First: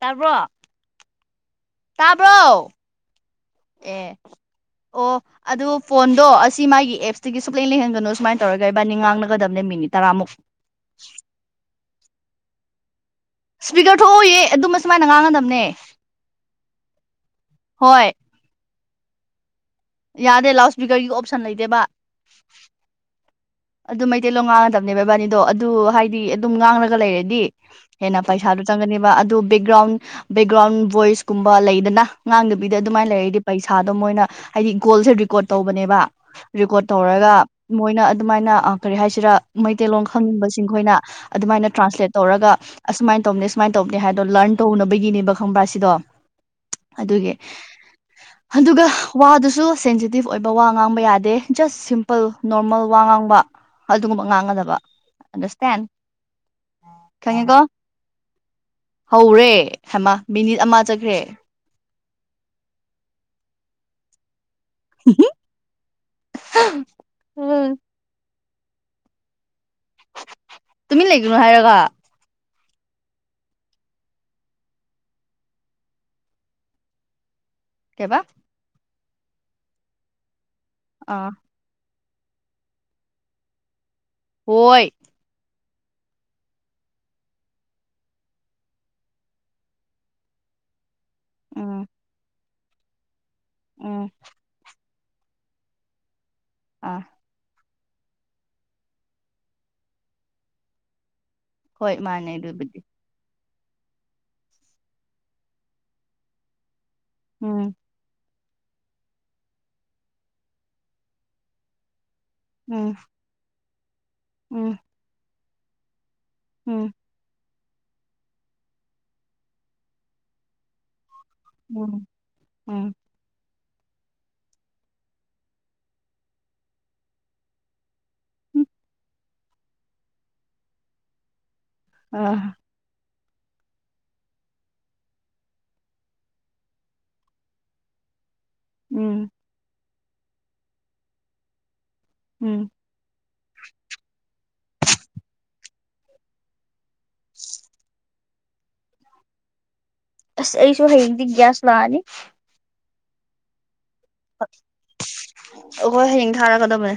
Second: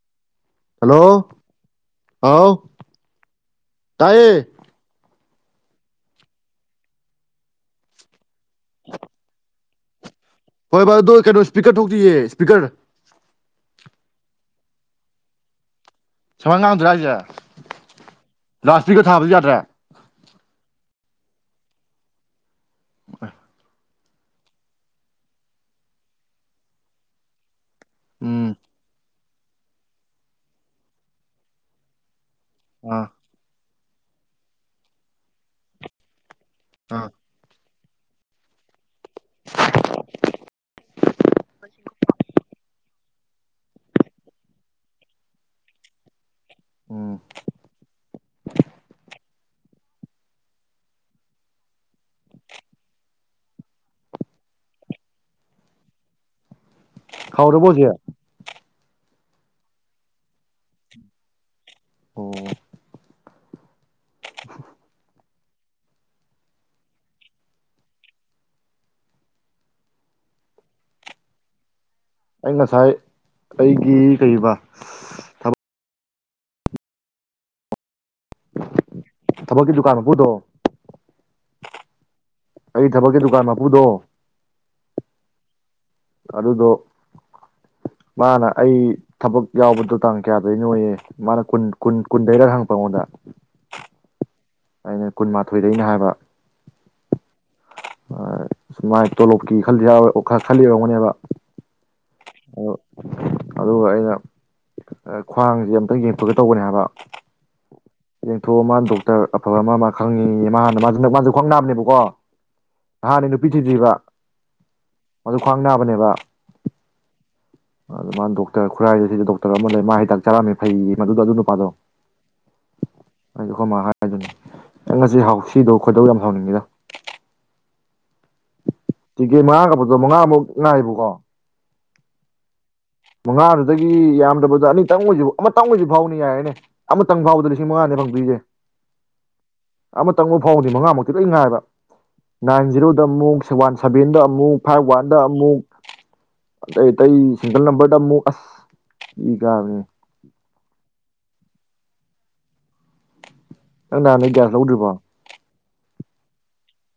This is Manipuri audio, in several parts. ꯇꯥꯕ꯭ꯔꯣ ꯍꯜꯂꯣ ꯇꯥꯕ꯭ꯔꯣ ꯍꯥꯎ ꯑꯦ ꯇꯥꯏꯌꯦ ꯑꯣ ꯑꯗꯨꯣ ꯐꯣꯟꯗꯣ ꯑꯁꯤ ꯃꯥꯒꯤ ꯑꯦꯞꯁꯇꯒꯤ ꯁꯨꯛꯂꯦꯟ ꯂꯩꯍꯟꯒꯅꯨ ꯁꯨꯃꯥꯏꯅ ꯇꯧꯔꯒꯩꯕꯥꯅꯤ ꯉꯥꯡꯅꯒꯗꯕꯅꯦ ꯃꯤꯅꯤꯠ ꯇꯔꯥꯃꯨꯛ ꯍꯣꯏ ꯚ ꯑꯗꯣ ꯀꯩꯅꯣ ꯏꯁꯄꯤꯀꯔ ꯊꯣꯛꯇꯤꯌꯦ ꯏꯁꯄꯤꯀꯔ ꯏꯁꯄꯤꯀꯔ ꯊꯣꯛ ꯑꯣꯏꯏꯌꯦ ꯑꯗꯨꯝꯃ ꯁꯨꯃꯥꯏꯅ ꯉꯥꯡꯒꯗꯕꯅꯦ ꯁꯨꯃꯥꯏ ꯉꯥꯡꯗ꯭ꯔꯥ ꯍꯥꯏꯁꯦ ꯍꯣꯏ ꯔꯥꯁꯇꯤꯛꯀ ꯊꯥꯕꯁꯨ ꯌꯥꯗ꯭ꯔꯦ ꯌꯥꯗꯦ ꯂꯥꯎꯠ ꯁ꯭ꯄꯤꯀꯔꯒꯤ ꯑꯣꯞꯁꯟ ꯂꯩꯇꯦꯕ ꯑ ꯑꯗꯨ ꯃꯩꯇꯩꯂꯣ ꯉꯥꯡꯉꯗꯕꯅꯦ ꯕꯕꯥꯅꯤꯗꯣ ꯑꯗꯨ ꯍꯥꯏꯗꯤ ꯑꯗꯨꯝ ꯉꯥꯡꯂꯒ ꯂꯩꯔꯗꯤ ꯍꯦꯟꯅ ꯎꯝ ꯄꯩꯁꯥꯗꯨꯣ ꯆꯪꯒꯅꯦꯕ ꯑꯗꯨ ꯕꯦꯛꯒ꯭ꯔꯥꯎꯟ ꯕꯦꯛꯒ꯭ꯔꯥꯎꯟ ꯕꯣꯏꯁꯀꯨꯝꯕ ꯂꯩꯗꯅ ꯑꯉꯥꯡꯗꯨ ꯕꯤꯗ ꯑꯥ ꯑꯗꯨꯃꯥꯏꯅ ꯂꯩꯔꯗꯤ ꯄꯩꯁꯥꯗꯣ ꯃꯣꯏꯅ ꯍꯥꯏꯗꯤ ꯒꯣꯜꯁꯦ ꯦꯀꯣꯔꯠ ꯇꯧꯕꯅꯦꯕ ꯔꯦꯀꯣꯔꯠ ꯑꯥ ꯇꯧꯔꯒ ꯃꯣꯏꯅ ꯑꯗꯨꯃꯥꯏꯅ ꯀꯔꯤ ꯍꯥꯏꯁꯤꯔꯥ ꯃꯩꯇꯩꯂꯣꯟ ꯈꯪꯅꯤꯡꯕꯁꯤꯡ ꯑꯩꯈꯣꯏꯅ ꯑꯗꯨꯃꯥꯏꯅ ꯇ꯭ꯔꯥꯟꯁꯂꯦꯠ ꯇꯧꯔꯒ ꯑꯁꯁꯨꯃꯥꯏꯅ ꯇꯧꯅꯦ ꯁꯨꯃꯥꯏꯅ ꯇꯧꯅꯦ ꯍꯥꯏꯗꯣ ꯂꯔꯟ ꯇꯧꯅꯕꯒꯤꯅꯦꯕ ꯈꯪꯕ꯭ꯔꯥ ꯁꯤꯗꯣ ꯎꯝ ꯑꯗꯨꯒꯤ ꯑꯗꯨꯒ ꯋꯥꯗꯨꯁꯨ ꯁꯦꯟꯖꯤꯠ ꯤꯞ ꯑꯣꯏꯕ ꯋꯥ ꯉꯥꯡꯕ ꯌꯥꯗꯦ ꯖꯁ ꯁꯤꯝꯄꯜ ꯅꯣꯔꯃꯦꯜ ꯋꯥ ꯉꯥꯡꯕ ꯑꯗꯨꯒꯨꯝꯕ ꯉꯥꯡꯒꯗꯕ ꯑꯟꯗꯔꯁꯇꯦꯟ ꯈꯪꯉꯦꯀꯣ ꯍꯥꯎꯔꯕꯣ ꯍꯧꯖꯤꯛ ꯍꯧꯔꯦ ꯍꯥꯏꯃ ꯃꯤꯅꯤꯠ ꯑꯃ ꯆꯠꯈ꯭ꯔꯦ ꯑꯣ ꯎꯝ ꯇꯨꯃꯤꯟꯅ ꯂꯩꯒꯅꯨ ꯍꯥꯏꯔꯒ ꯑꯩ ꯉꯁꯥꯏ ꯑꯩꯒꯤ ꯀꯔꯤꯕ ꯀꯦꯕ ꯊꯕꯛꯀꯤ ꯗꯨꯀꯥꯟꯕꯨꯗꯣ ꯑꯥ ꯑꯩ ꯊꯕꯛꯀꯤ ꯗꯨꯀꯥꯟ ꯃꯄꯨꯗꯣ ꯍꯣꯏ ꯑꯗꯨꯗꯣ ꯃꯥꯅ ꯑꯩ ꯊꯕꯛ ꯌꯥꯎꯕꯗ ꯇꯥꯡ ꯀꯌꯥꯗꯩꯅꯣꯌꯦ ꯃꯥꯅ ꯀꯨꯟ ꯎꯝ ꯀꯨꯟ ꯀꯨꯟꯗꯩꯔ ꯍꯪꯉꯛꯄ ꯑꯉꯣꯟꯗ ꯎꯝ ꯑꯩꯅ ꯀꯨꯟꯃꯥꯊꯣꯏꯗꯩꯅꯦ ꯍꯥꯏꯕ ꯑꯥ ꯃꯥꯏ ꯁꯨꯃꯥꯏ ꯇꯣꯂꯣꯞꯀꯤ ꯈꯜꯂꯤꯔꯥꯎꯏ ꯑꯣꯛꯈꯥꯛ ꯈꯜꯂꯤ ꯑꯣꯏꯔꯝꯒꯅꯤꯕ ꯍꯣꯏ ꯃꯥꯅꯦ ꯑꯗꯨꯕꯨꯗꯤ ꯑꯗꯨꯒ ꯑꯩꯅ ꯈ꯭ꯋꯥꯡꯁꯖꯦ ꯑꯝꯇ ꯌꯦꯡꯊꯣꯀꯦ ꯇꯧꯕꯅꯦ ꯍꯥꯏꯕ ꯎꯝ ꯌꯦꯡꯊꯣꯛꯑꯣ ꯃꯥ ꯗꯣꯛꯇꯔ ꯑꯐꯕ ꯑꯃ ꯃ ꯈꯪꯉꯦꯌꯦ ꯃꯥ ꯍꯅ ꯃꯥꯖꯨ ꯅ ꯈꯋꯥꯡ ꯅꯕꯅꯦꯕꯒꯣ ꯎꯝ ꯍꯥꯟꯅꯩ ꯅꯨꯄꯤ ꯊꯤꯗꯤꯕ ꯎꯝ ꯃꯖꯨ ꯈ꯭ꯋꯥꯡ ꯅꯥꯕꯅꯦꯕ ꯎꯝ ꯑꯗꯨ ꯃꯥ ꯗꯣꯛꯇꯔ ꯈꯨꯔꯥꯏꯗ ꯗꯤ ꯗꯣꯛꯇꯔ ꯑꯃ ꯂꯩ ꯃꯥ ꯍꯤꯗꯥꯛ ꯆꯥꯔꯝꯃꯦ ꯐꯩꯌꯦ ꯃꯗꯨꯗꯣ ꯑꯗꯨ ꯅꯨꯄꯥꯗꯣ ꯎꯝ ꯎꯝ ꯑꯩꯗꯨ ꯑꯈꯣꯏ ꯃꯥ ꯍꯥꯏꯗꯨꯟ ꯅꯪ ꯉꯁꯤ ꯍꯥꯎꯁꯤꯗꯣ ꯈꯣꯏꯗꯧ ꯌꯥꯝ ꯁꯥꯎꯅꯤꯡꯉꯤꯗꯥ ꯍꯝ ꯇꯤꯀꯦꯠ ꯃꯉꯥ ꯀꯛꯄꯗꯣ ꯃꯉꯥꯃꯨꯛ ꯉꯥꯏꯌꯦꯕꯒꯣ ꯑ ꯃꯉꯥꯗꯨꯗꯒꯤ ꯌꯥꯝꯗꯕꯗ ꯑꯅꯤꯇꯪ ꯑꯣꯏꯖꯨ ꯑꯃꯇꯪ ꯑꯣꯏꯖꯨ ꯐꯥꯎꯅꯤ ꯌꯥꯔꯦꯅꯦ ꯑꯃꯇꯪ ꯐꯥꯎꯕꯗ ꯂꯤꯁꯤꯡ ꯃꯉꯥꯅꯤ ꯐꯪꯗꯣꯏꯁꯦ ꯎꯝ ꯑꯃꯇꯪ ꯕꯨ ꯐꯥꯎꯗꯤ ꯃꯉꯥꯃꯛꯇꯤ ꯂꯣꯏ ꯉꯥꯏꯕ ꯅꯥꯏꯟ ꯎꯝ ꯖꯤꯔꯣꯗ ꯑꯃꯨꯛ ꯋꯥꯟ ꯁꯚꯦꯟꯗ ꯑꯃꯨꯛ ꯐꯥꯏꯚ ꯋꯥꯟꯗ ꯑꯃꯨꯛ ꯑꯇꯩ ꯑꯇꯩ ꯁꯤꯡꯒꯜ ꯅꯝꯕꯔꯗ ꯑꯃꯨꯛ ꯑꯁ ꯏ ꯀꯥꯕꯅꯦ ꯑꯁ ꯑꯩꯁꯨ ꯍꯌꯦꯡꯗꯤ ꯒ꯭ꯌꯥꯁ ꯂꯥꯛꯑꯅꯤ ꯅꯪ ꯅꯥꯟ ꯗꯩ ꯒꯌꯥꯁ ꯂꯧꯗ꯭ꯔꯤꯕꯣ ꯑꯈꯣꯏ ꯍꯌꯦꯡ ꯊꯥꯔꯛꯀꯗꯕꯅꯦ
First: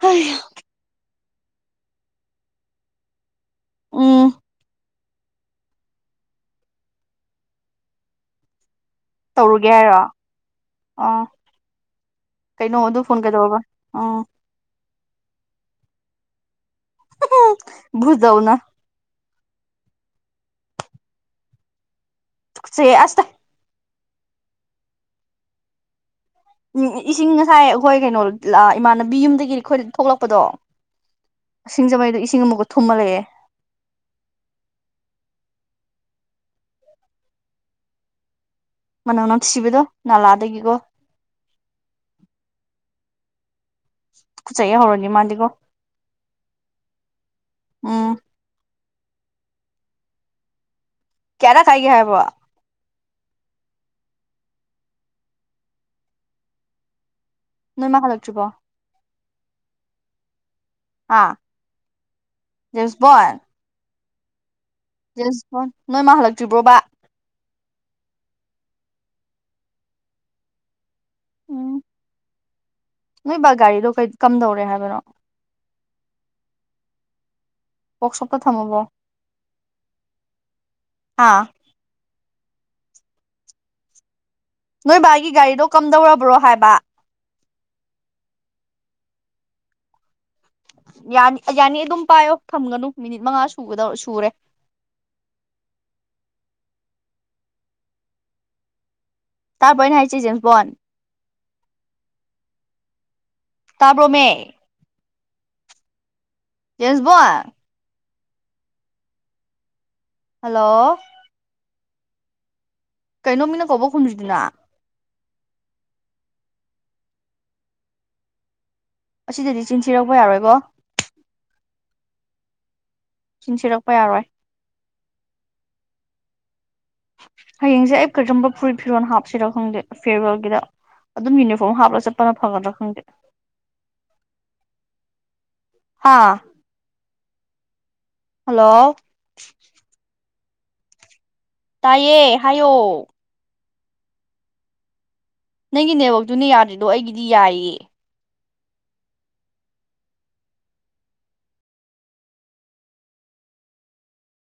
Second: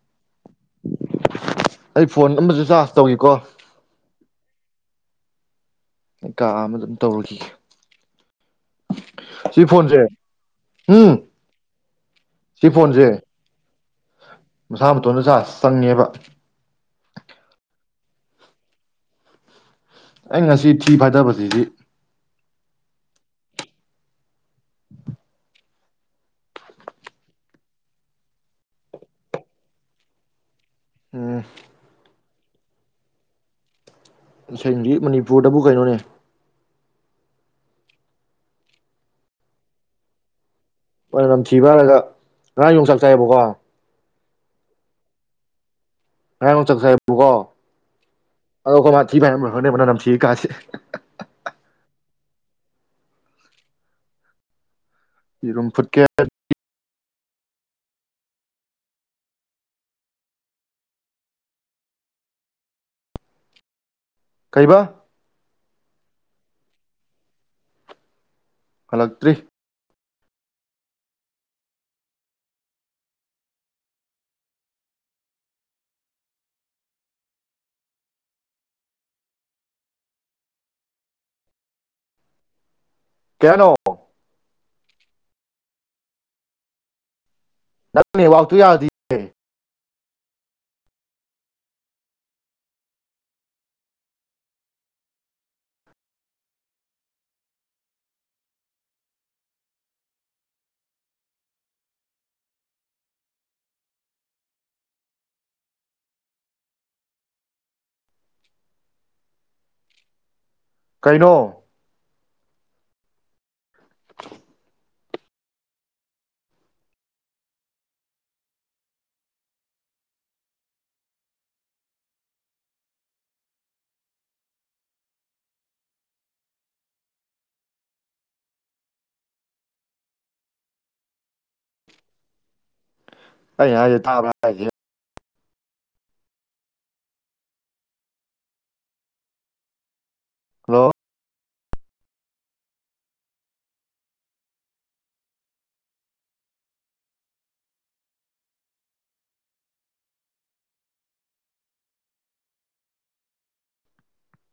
ꯍꯩꯌ ꯑꯩ ꯐꯣꯟ ꯑꯃꯖꯨ ꯆꯥꯖ ꯇꯧꯏꯀꯣ ꯎꯝ ꯀꯥ ꯑꯃꯗ ꯑꯗꯨꯝ ꯇꯧꯔꯈꯤꯒꯦ ꯁꯤ ꯇꯧꯔꯨꯒꯦ ꯐꯣꯟꯖꯦ ꯍꯥꯏꯔꯣ ꯎꯝ ꯑꯥ ꯁꯤ ꯀꯩꯅꯣ ꯑꯗꯨ ꯐꯣꯟꯁꯦ ꯐꯣꯟ ꯀꯩꯗꯧꯔꯕ ꯎꯝ ꯃꯁꯥ ꯃꯇꯣꯟꯗ ꯆꯥꯔꯁ ꯆꯪꯉꯦꯕ ꯎꯝ ꯕ꯭ꯔꯨꯗꯧꯅ ꯑꯩ ꯉꯁꯤ ꯊꯤ ꯐꯥꯏꯗꯕꯖꯤꯗꯤ ꯇꯨꯀꯆꯩꯌꯦ ꯑꯁ ꯎꯝ ꯏꯁꯤꯡ ꯉꯁꯥꯏ ꯑꯈꯣꯏ ꯀꯩꯅꯣ ꯂ ꯏꯃꯥꯟꯅꯕꯤ ꯌꯨꯝꯗꯒꯤꯗꯤ ꯑꯈꯣꯏ ꯊꯣꯛꯂꯛꯄꯗꯣ ꯎꯝ ꯁꯤꯡꯖꯃꯩꯗꯨ ꯏꯁꯤꯡ ꯑꯃꯨꯛꯀ ꯊꯨꯝꯃ ꯂꯩꯑꯦ ꯏꯁꯤꯡꯗꯤ ꯃꯅꯤꯄꯨꯔꯗꯕꯨ ꯀꯩꯅꯣꯅꯦ ꯃꯅꯝ ꯅꯝꯊꯤꯕꯗꯣ ꯅꯂꯥꯗꯒꯤꯒꯣ ꯃꯅꯝ ꯅꯝꯊꯤꯕ ꯍꯥꯏꯔꯒ ꯉꯔꯥꯡ ꯌꯣꯡꯆꯥꯛ ꯆꯥꯏꯌꯦꯕꯀꯣ ꯇꯨꯀꯠꯆꯩꯌꯦ ꯍꯧꯔꯥꯅꯤ ꯃꯗꯤꯟꯒꯣ ꯉꯔꯥꯡ ꯌꯣꯡꯆꯥꯛ ꯆꯥꯏꯌꯦꯕꯒꯣ ꯎꯝ ꯑꯗꯣ ꯑꯈꯣꯏꯃꯥ ꯊꯤ ꯐꯥꯏꯔꯝꯕ꯭ꯔꯥ ꯈꯪꯗꯦ ꯃꯅꯝ ꯅꯝꯊꯤꯌꯦ ꯀꯥꯁꯦ [unintelligible] ꯌꯦꯔꯨꯝ ꯐꯨꯠꯀꯦꯠ ꯅꯣꯏꯃꯥ ꯍꯜꯂꯛꯇ꯭ꯔꯤꯕꯣ ꯑꯥ ꯖꯦꯁꯕꯣꯟ ꯀꯩꯕ ꯌꯦꯁꯕꯣꯟ ꯅꯣꯏ ꯃꯥ ꯍꯜꯂꯛꯇ꯭ꯔꯤꯕ꯭ꯔꯣꯕ ꯍꯜꯂꯛꯇ꯭ꯔꯤ ꯎꯝ ꯅꯣꯏ ꯕꯥ ꯒꯥꯔꯤꯗꯣ ꯀꯩ ꯀꯝꯗꯧꯔꯦ ꯍꯥꯏꯕꯅꯣ ꯋꯥꯛꯁꯣꯞꯇ ꯊꯝꯃꯕ ꯑꯥ ꯀꯩ ꯍꯥꯏꯅꯣ ꯅꯣꯏ ꯕꯥꯒꯤ ꯒꯥꯔꯤꯗꯣ ꯀꯝꯗꯧꯔꯕ꯭ꯔꯣ ꯍꯥꯏꯕ ꯅꯪ ꯅꯦꯋꯥꯛꯇꯨ ꯌꯥꯗꯤ ꯌꯥꯅꯤ ꯌꯥꯅꯤ ꯑꯗꯨꯝ ꯄꯥꯏꯌꯣ ꯊꯝꯒꯅꯨ ꯃꯤꯅꯤꯠ ꯃꯉꯥ ꯁꯨꯒꯗꯧ ꯁꯨꯔꯦ ꯇꯥꯕ꯭ꯔꯣ ꯑꯩꯅ ꯍꯥꯏꯁꯤ ꯖꯦꯝꯁꯕꯣꯟ ꯇꯥꯕ꯭ꯔꯣ ꯃꯦ ꯖꯦꯝꯁꯕꯣꯟ ꯍꯜꯂꯣ ꯀꯩꯅꯣ ꯀꯩꯅꯣ ꯃꯤꯅ ꯀꯧꯕ ꯈꯨꯝꯗ꯭ꯔꯤꯗꯨꯅ ꯑꯁꯤꯗꯗꯤ ꯆꯤꯟ ꯊꯔꯛꯄ ꯌꯥꯔꯣꯏꯕꯣ ꯆꯤꯟ ꯊꯤꯔꯛꯄ ꯌꯥꯔꯣꯏ ꯍꯌꯦꯡꯁꯦ ꯑꯩ ꯀꯔꯤꯔꯝꯕ ꯐꯨꯔꯤꯠ ꯐꯤꯔꯣꯜ ꯍꯥꯞꯁꯤꯔꯣ ꯈꯪꯗꯦ ꯐꯦꯔꯋꯦꯜꯒꯤꯗ ꯑꯗꯨꯝ ꯌꯨꯅꯤꯐꯣꯔꯝ ꯍꯥꯞꯂꯒ ꯆꯠꯄꯅ ꯐꯒꯗ꯭ꯔꯥ ꯈꯪꯗꯦ ꯑꯩꯅ ꯍꯥꯏꯖꯦ ꯇꯥꯕ꯭ꯔꯥ ꯍꯥꯏꯖꯦ ꯍꯥꯥ ꯍꯜꯂꯣ [inaudible] ꯍꯜꯂꯣ ꯇꯥꯏꯌꯦ ꯍꯥꯏꯌꯣ ꯅꯪꯒꯤ ꯅꯦꯋꯛꯇꯨꯅ ꯌꯥꯗ꯭ꯔꯤꯗꯣ ꯑꯩꯒꯤꯗꯤ ꯌꯥꯏꯌꯦ